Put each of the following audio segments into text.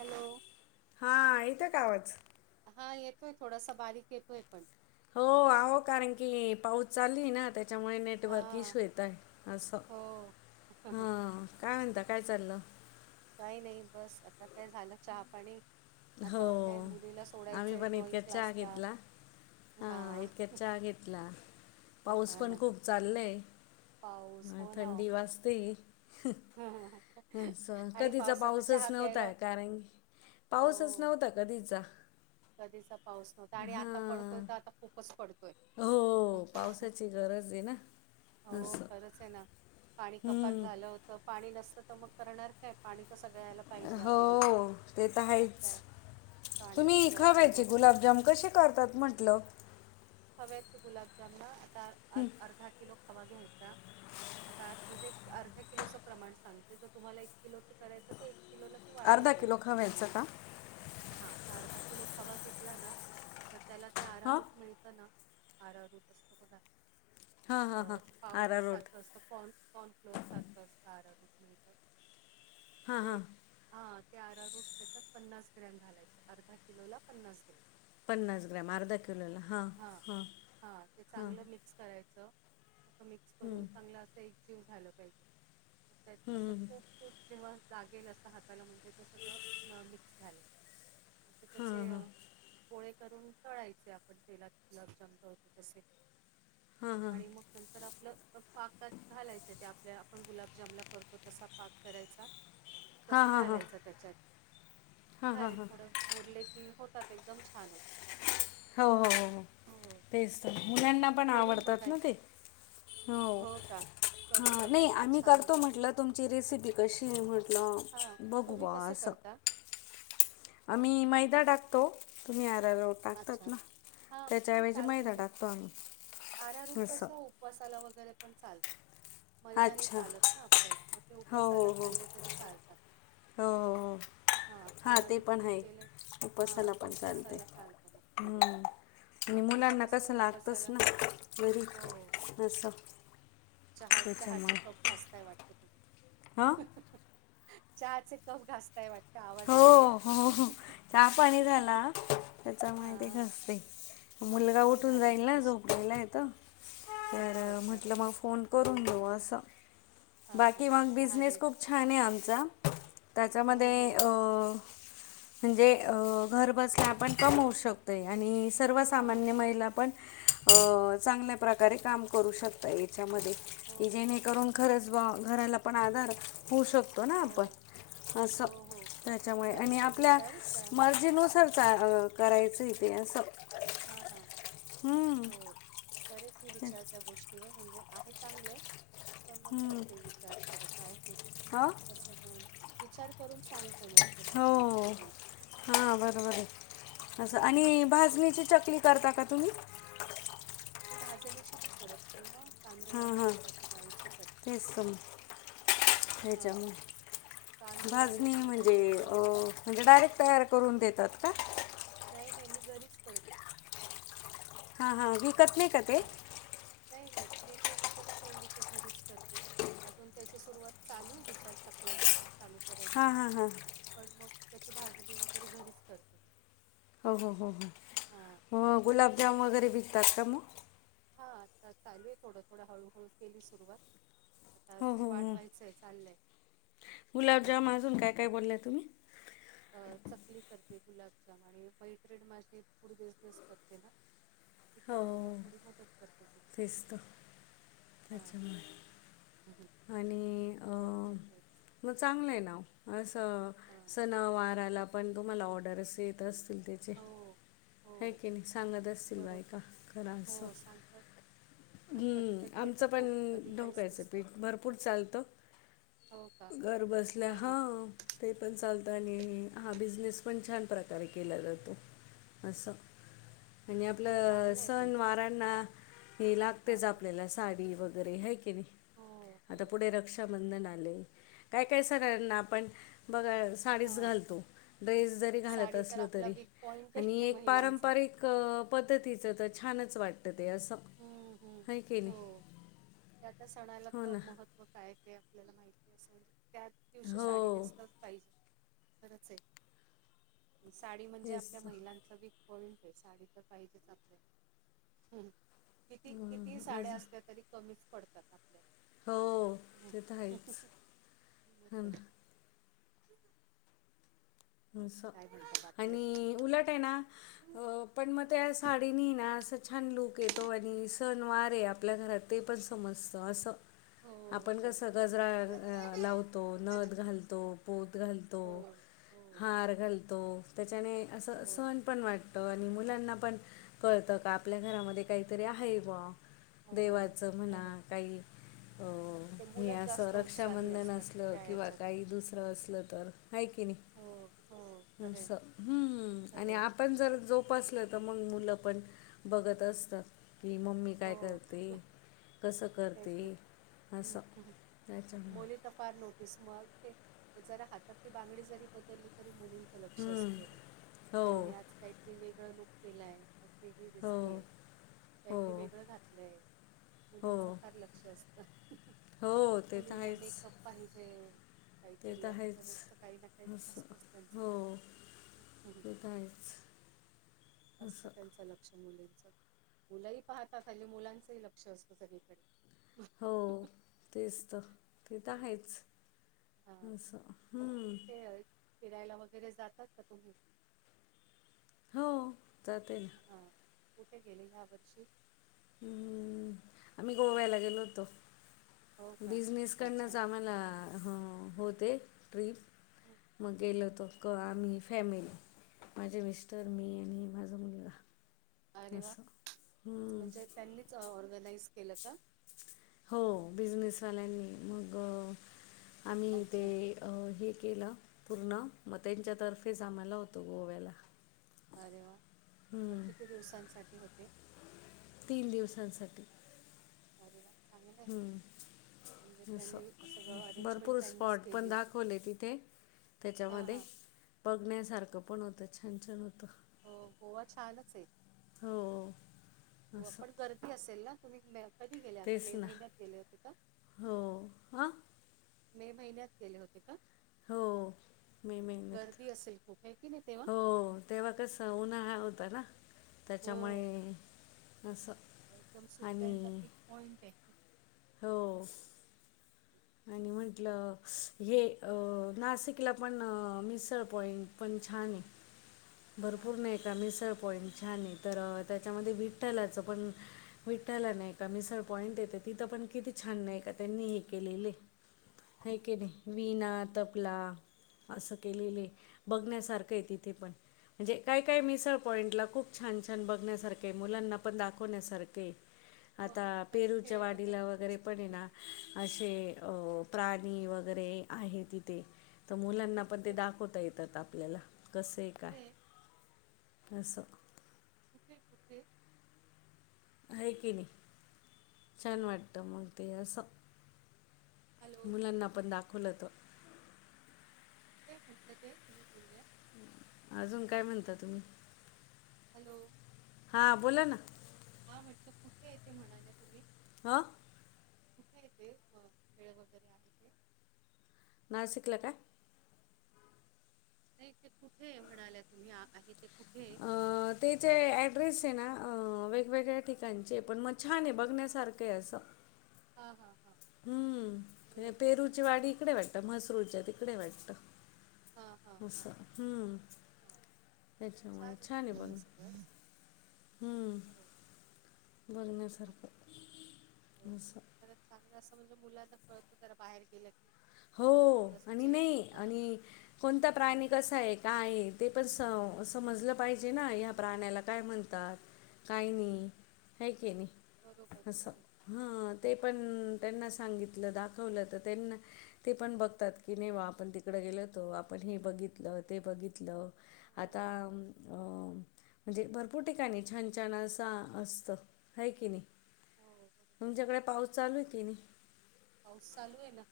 Hello. हा येतोय का आवाज. हा येतोय थोडासा बारीक येतोय पण. हो अहो कारण की पाऊस चालली ना त्याच्यामुळे मेन हा नेटवर्क इश्यू येत आहे असं हो ह काय म्हणता काय चाललं. काही नाही बस आता काय झालं चहा पाणी. हो आता काय मुलीला आम्ही सोडायचंय पण ड्रॉइंग इतक्यात चहा क्लासला. घेतला. हा इतक्यात चहा घेतला पाऊस हा पण ना खूप चाललयं. पाऊस अ हो ना हो. थंडी वास्ते. आणि कधीचा पावसाचा चहा पाऊसच प्यायला नव्हताय कारण हो पाऊसच नव्हता कधीचा कधीचा पाऊस नव्हता आणि आता पडतोय हा. तर आता खूपच पडतोय. हो पावसाची गरज आहे ना असं. चला पाणी कपात हम्म झालं होत पाणी नसतं तर मग करणार काय पाणी तर सगळ्या हेला हो ते तर आहेच काय तुम्ही. पाण्याशिवाय काही खव्याचे होत नाही गुलाबजाम कसे करतात म्हटलं. खव्याचे गुलाबजामन आता अर्धा किलो खवा घ्यायचा. आता म्हणजे अर्ध्या किलोचं प्रमाण सांगते जर तुम्हाला एक किलोच करायचं तर एक किलोला वाढवत अर्धा जायच. किलो खव्याचं का हा तर अर्धा किलो खवा घेतला ना तर त्याला ते आरा हां रूट मिळ आ रूट असत बघ हां हां हां अस आरा पावडर रोड सारखं असत. कॉन कॉन फ्लोर सारखं असणारं रुटन हां ते हां हा ते आरा रूट त्याच्यात पन्नास ग्रॅम घालायच अर्धा किलोला पन्नास ग्रॅम पन्नास ग्रॅम अर्धा हा. हां हां ते चांगलं मिक्स करायचं असं मिक्स करून चांगलं असं एक जीव झालं पाहिजे असं तूप तूप जेव्हा लागेल असं म्हणजे ते सगळं मिक्स झालंय म त्याचे पोळे करून तळायचे आपण तेलात गुलाबजाम टळतो तसे आणि मग नाही. तर आपलं पाकात घालायचं ते आपल्या आपण गुलाबजामला करतो तसा पाक करायचा. [inaudible] तसं हां घालायचं त्याच्यात हां हां झाले हां थोडं मुरले की होतात एकदम छान होतात. हो हो हो हो, तेच तर मुलांना पण करून बघा आवडतात ना ते. एकदा. हो. का? करून हा बघा नाही एकदा आम्ही छान करतो होतात. म्हटलं तुमची रेसिपी कशी म्हटलं हां, तुम्ही बघवा कसं असं करता? आम्ही मैदा टाकतो तुम्ही यारालात अच्छा हा ते चालतं मैदा ते टाकतो आम्ही आरा रूप असं कसं मसाला वगैरे पण चालतो. मैदाने अच्छा चालत ना आपल्याला, मग ते हो उपासाला हो हो खाल्ले तरी चालतात हो, हो, हां, हो ते पण अरारोटचं आहे, केलं हां, उपसाला ते पण उपवासाला चालतयं चालतं मग केलेलं. हम्म नि हां, मैदा मुलांना कसं लागतंच उपवासाला ना घरी हो, असं चहा, चहा चे त्याच्यामुळे कप घासताय वाटते तुम्ही? हां चहाचे कप घासताय वाटतं आवाज हो येतोय. हो हो. चहा पाणी झाला त्याचामुळे ते हां, घासते मुलगा आमचंही उठून झालं जाईल ना मगाशी. झोपलेला हाय तो अच्छा, तर अच्छा. म्हटलं मग फोन हां, करून घेऊ असं हां, हो. बाकी मग लहान बिझनेस आहे ना? खूप छान हाय आमचा, त्याच्यामध्ये [unintelligible] अं, म्हणजे घरबसल्या आपण कमवू शकतोय आणि हां, सर्वसामान्य हां. महिला पण, चांगल्या प्रकारे काम करू शकतं याच्यामध्ये हो, कि जेणेकरून खरंच घराला पण आधार होऊ शकतो ना हो, आपण हो, [unintelligible] हो त्याच्यामुळे करेन आणि मी आपल्या विचार त्या हो. मर्जीनुसार चा करायचं इथे असं हां, हम्म करेत मी विचार त्या गोष्टीवर म्हणजे आहे चांगले पण मग हम्म. करते विचार थोड काय आहे, हो तसं मन विचार करून सांगते मग कसं हो हो काय-काय होईल असं. हां बरोबर हाय असं बरोबर. आणि भाजणीची चकली करता का तुम्ही? मी भाजण्याची नाही करत, मी ना तांदूळ हां आणि हां उडदाच्या डाळीची करते हेच्या हां, म तांदूळ आणि भाजणी म्हणजे उडदाच्या अ, डाळीची. म्हणजे डायरेक्ट तयार करून देतात का? नाही नाही मी घरीच करते हां हां विकत नाही का ते? हां. नाही नाही मी ते विकत नाही मी ते घरीच करते अजून त्याची सुरुवात चालू, विचार चकल्यांचं पण चालू करायच, हां हां हां पण मग त्याची भाजणी वगैरे घरीच करते मी हो, हो, हो, हो, हां हो गुलाबजाम चालू आहे वगैरे आता. विकतात का म? आता चालूयं थोडं थोडं, हळूहळू केली सुरुवात आता हो अजून हो हो वाढवायच चे चाललंय. हम्म. गुलाबजाम अजून काय, काय बोललाय तुम्ही? अ चकली करते गुलाबच्या आणि मैत्रीन माझी फूड बिझनेस करते ना तिच्या हो बरोबर हो, थोडी मदत करते तिला तेच तर हां [unintelligible] हम्म. आणि ते आहे चालू आहे तसं मग थोडं चांगलं आहे थोडं ना, असं हां सन वाराला पण तुम्हाला ऑर्डरस असतील ते हो हो काय केली सांगत असतील बरोबर बायका खरा असं हो सांगतात मग कधी हम्म कधी येतं आमचं पण खूप कधी काहीच धोकायचं नसतं पीठ भरपूर चालतं, हो का घरबसल्या हां ते पण चालतं आणि हा बिझनेस पण छान प्रकारे केला जातो असं म्हणजे हे खरं आपलं चांगलं आहे सण तुमचं वारांना हे हां लागतेच हां आपल्याला साडी वगैरे हाय की नाही हो. हो आता पुढे रक्षाबंधन आले, काय काय सणाना आपण बघा साडीच हां घालतो, ड्रेस जरी घालत साडी तर असलो आपला तरी, वीक पॉइंट आणि आहे एक महिलांचा पारंपरिक पद्धतीचं त छानच वाटत ते असं हम्म हम्म हाय की नाय. हो त्या त्या सणाला त महत्त्व काय ते आपल्याला माहिती असं, म्हणजे त्याच दिवशी हो साडी नेसल पाहिजे खरच ये. साडी म्हणजे तेच आपल्या महिलांचा विक पॉइंट हे साडी त पाहिजेच आपल्याला किती, किती तर साड्या आज असल्या तरी कमीच पडतात आपल्याला हो हम्म. ते त हाईच, मग हो काय. ना अस काय म्हणता बाकी अजून आणि उलट ये ना अ पण म त्या साडीनी ना असं छान लूक येतो. आणि सनवार ये आपल्या घरात ते पण समस्त असं हो आपण हो कसं गजरा लावतो. नथ घालतो. पोत घालतो. हो हो हार घालतो. त्याच्याने असं हो सण पण वाट तो. आणि मुलांना पण कळतं का आपल्या घरामध्ये कायतरी हाये बुआ हो देवाचं म्हणा खरे काई अ अ ते हे मुलंच असं जास्त उत्साही रक्षाबंधन असतात असलं. त्या किंवा याच्यात काही दुसरं असलं तर. हाय की नी हो हो. खरे असं हम्मं आणि खरे आपण जर जोपासल त मंग मुलं पण बघत असतात की, मम्मी काय हो करते? कस तेच ना करते? असं त्याच्यामुळ पार नोटीस मग ते, जरा हातातली बांगडी जरी बदलली तर मुली लक्ष हम्म, असत बरोबर, हो आईने आज कायतरी वेगळं लूक केलाय, आज वेगळी हो दिसतीये. हो काहीतरी वेगळं घातलंय. मुलींच हो फार लक्ष असत. हो ते तर मुलींना आहेच मेकअप पाहिजे. ते काहीतरी त असतं हायेच रोजचं काही ना काही असं, असतंच त्यांचं हो ते त हायेच असतं त्यांचं लक्ष मुलींच, मुलही पाहतात हल्ली मुलांचंही लक्ष असतं सगळीकडे. हो तेच त, ते त हो ना हायेच असं. हूं ते, फिरायला वगैरे जातात का तुम्ही? हो जातोय ना हा, कुठे गेले ह्या वर्षी? हम्म, आम्ही गोव्याला गेलो होतो. हो का अच्छा बिझनेसकडनच आम्हाला हम्म होते हं. ट्रीप मग गेलो होतो. क आम्ही फॅमिली, माझे मिस्टर, मी आणि माझा मुलगा. अरे वा, असं हम्म. म्हणजे त्यांनीच ऑर्गनाइज केलं का? हो. बिझनेसवाल्यांनी मग, आम्ही ते अच्छा अ हे केलं पूर्ण म त्यांच्यातर्फे आम्हाला होत गोव्याला अरे वा! म हम्म. किती दिवसांसाठी होते? तीन दिवसांसाठी अरे वा! चांगलय हूं असं, सगळं अरेंजमेंट भरपूर त्यांनीच स्पॉट पण केली होती दखवले तिथे हां त्याच्यामध्ये हां बघण्यासारखं पण होत, छान छान होतं. हो गोवा छानच हेय हो. हो असं आपण गर्दी असेल ना तुम्ही कधी गेले होते, तेच मे ना महिन्यात गेले होते का? हो हां मे महिन्यात गेले होते का? हो मे महिन्यात गर्दी असेल खूप हे की नाही तेव्हा? हो तेव्हा कसं उन्हाळा होता ना, हो त्याच्यामुळे असं एकदम सुट्ट्यांचा आणि पिक पॉइंट हे हो. आणि म्हटलं हे नाशिकला पण मिसळ पॉईंट पण छान हे हो आहे. भरपूर नाही का मिसळ पॉईंट छान हे, तर त्याच्यामध्ये विठ्ठलाचं पण विठ्ठला नाही का मिसळ पॉईंट आहे तर तिथं पण किती छान नाही का त्यांनी हे केलेले हाय की नाही, वीणा, तबला असं केलेलं हे, बघण्यासारखं आहे तिथे पण. म्हणजे काय काय हो, मिसळ पॉईंटला खूप छान छान बघण्यासारखे मुलांना पण दाखवण्यासारखे हो, आता हल्ली काही पेरूच्या खेळ वाडीला वगैरे असतात पण हे ना तिथे अशे अ प्राणी वगैरे आहे तिथे, तर कुठे मुलांना पण कुठे ते दाखवता येतात आप ल्याला कसं हे काय. कुठे असं कुठे, कुठे आहे कीणी छान हॅलो वाटतं मग ते असं हॅलो मुलांना पण दाखवलं होतं कुठे हे म्हंटलं ते? तुम्ही बोलल्या अजून काय म्हणता तुम्ही? हॅलो. हां बोला ना. हा म्हटलं कुठेय ते म्हणाल्या तुम्ही? हां कुठे हाय ते, खेळ वगैरे आहे ते? नासिकला का? नाही ते कुठे म्हणाल्या तुम्ही आहे ते कुठेयं? तेचे ॲड्रेस आहे ना वेगवेगळ्या ठिकाणचे, पण मग छान आहे बघण्यासारखं आहे असं. हा, हा, हा. हम्म, बरोबर पेरूची वाडी इकडे वाटतं, म्हसरूच्या तिकडे वाटत. हा हा हा असं हम्म. हा त्याच्यामुळं छान आहे तिथलं बघा तर सगळं हम्मं, हो बघण्यासारखं असं तर चांगलं असं म्हणजे मुलांना कळतं जरा बाहेर गेलं की, हो थोडंसं आणि चेंज नाही होतो ना. आणि कोणता प्राणी कसा हेय का आहे, ते पण स समजलं पाहिजे ना, हो या प्राण्याला हो काय म्हणतात काय हो नाही हे कीणी बरोबर अससं, आहे हो हा ते पण तेच. त्यांना सांगितलं दाखवलं तर त्यांना ते पण बघतात, की ने वा आपण तिकडं गेलोतो आपण हे बघितलं ते बघितलं. हो आता अ म्हणजे भरपूर ठिकाणी छान छान असं असत, हे कीणी. हो हो बरोबर आहे तुमच्याकडे पाऊस चालू आहे की नाही. पाऊस चालू आहे ना,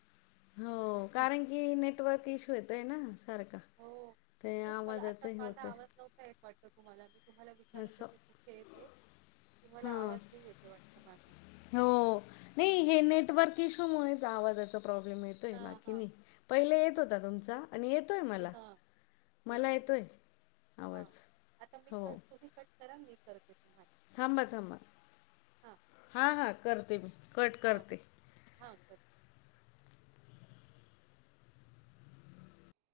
हो. कारण की नेटवर्क इशू येतो ना सारखा. हो. ते तेच मला आवाजाचं आता हे माझा होतंय आवाज नव्हता येत वाट त तुम्हाला मी तुम्हाला विचारत असं होते कुठे ते. तुम्हाला हां. आवाज नाही येते वाटतं माझा. हो. नाही हे हां, नेटवर्क इशूमुळेच आवाजाचा प्रॉब्लेम येतोय हां, बाकी हां. नाही. पहिले येत होता तुमचा आणि येतोय मला, हां, मला येतोय हां. आवाज आता मी हो. कट तुम्ही कट करा, मी करते तुम्हाला थांबा थांबा, हां, हां हां करते मी कट हां, करते. हां. कट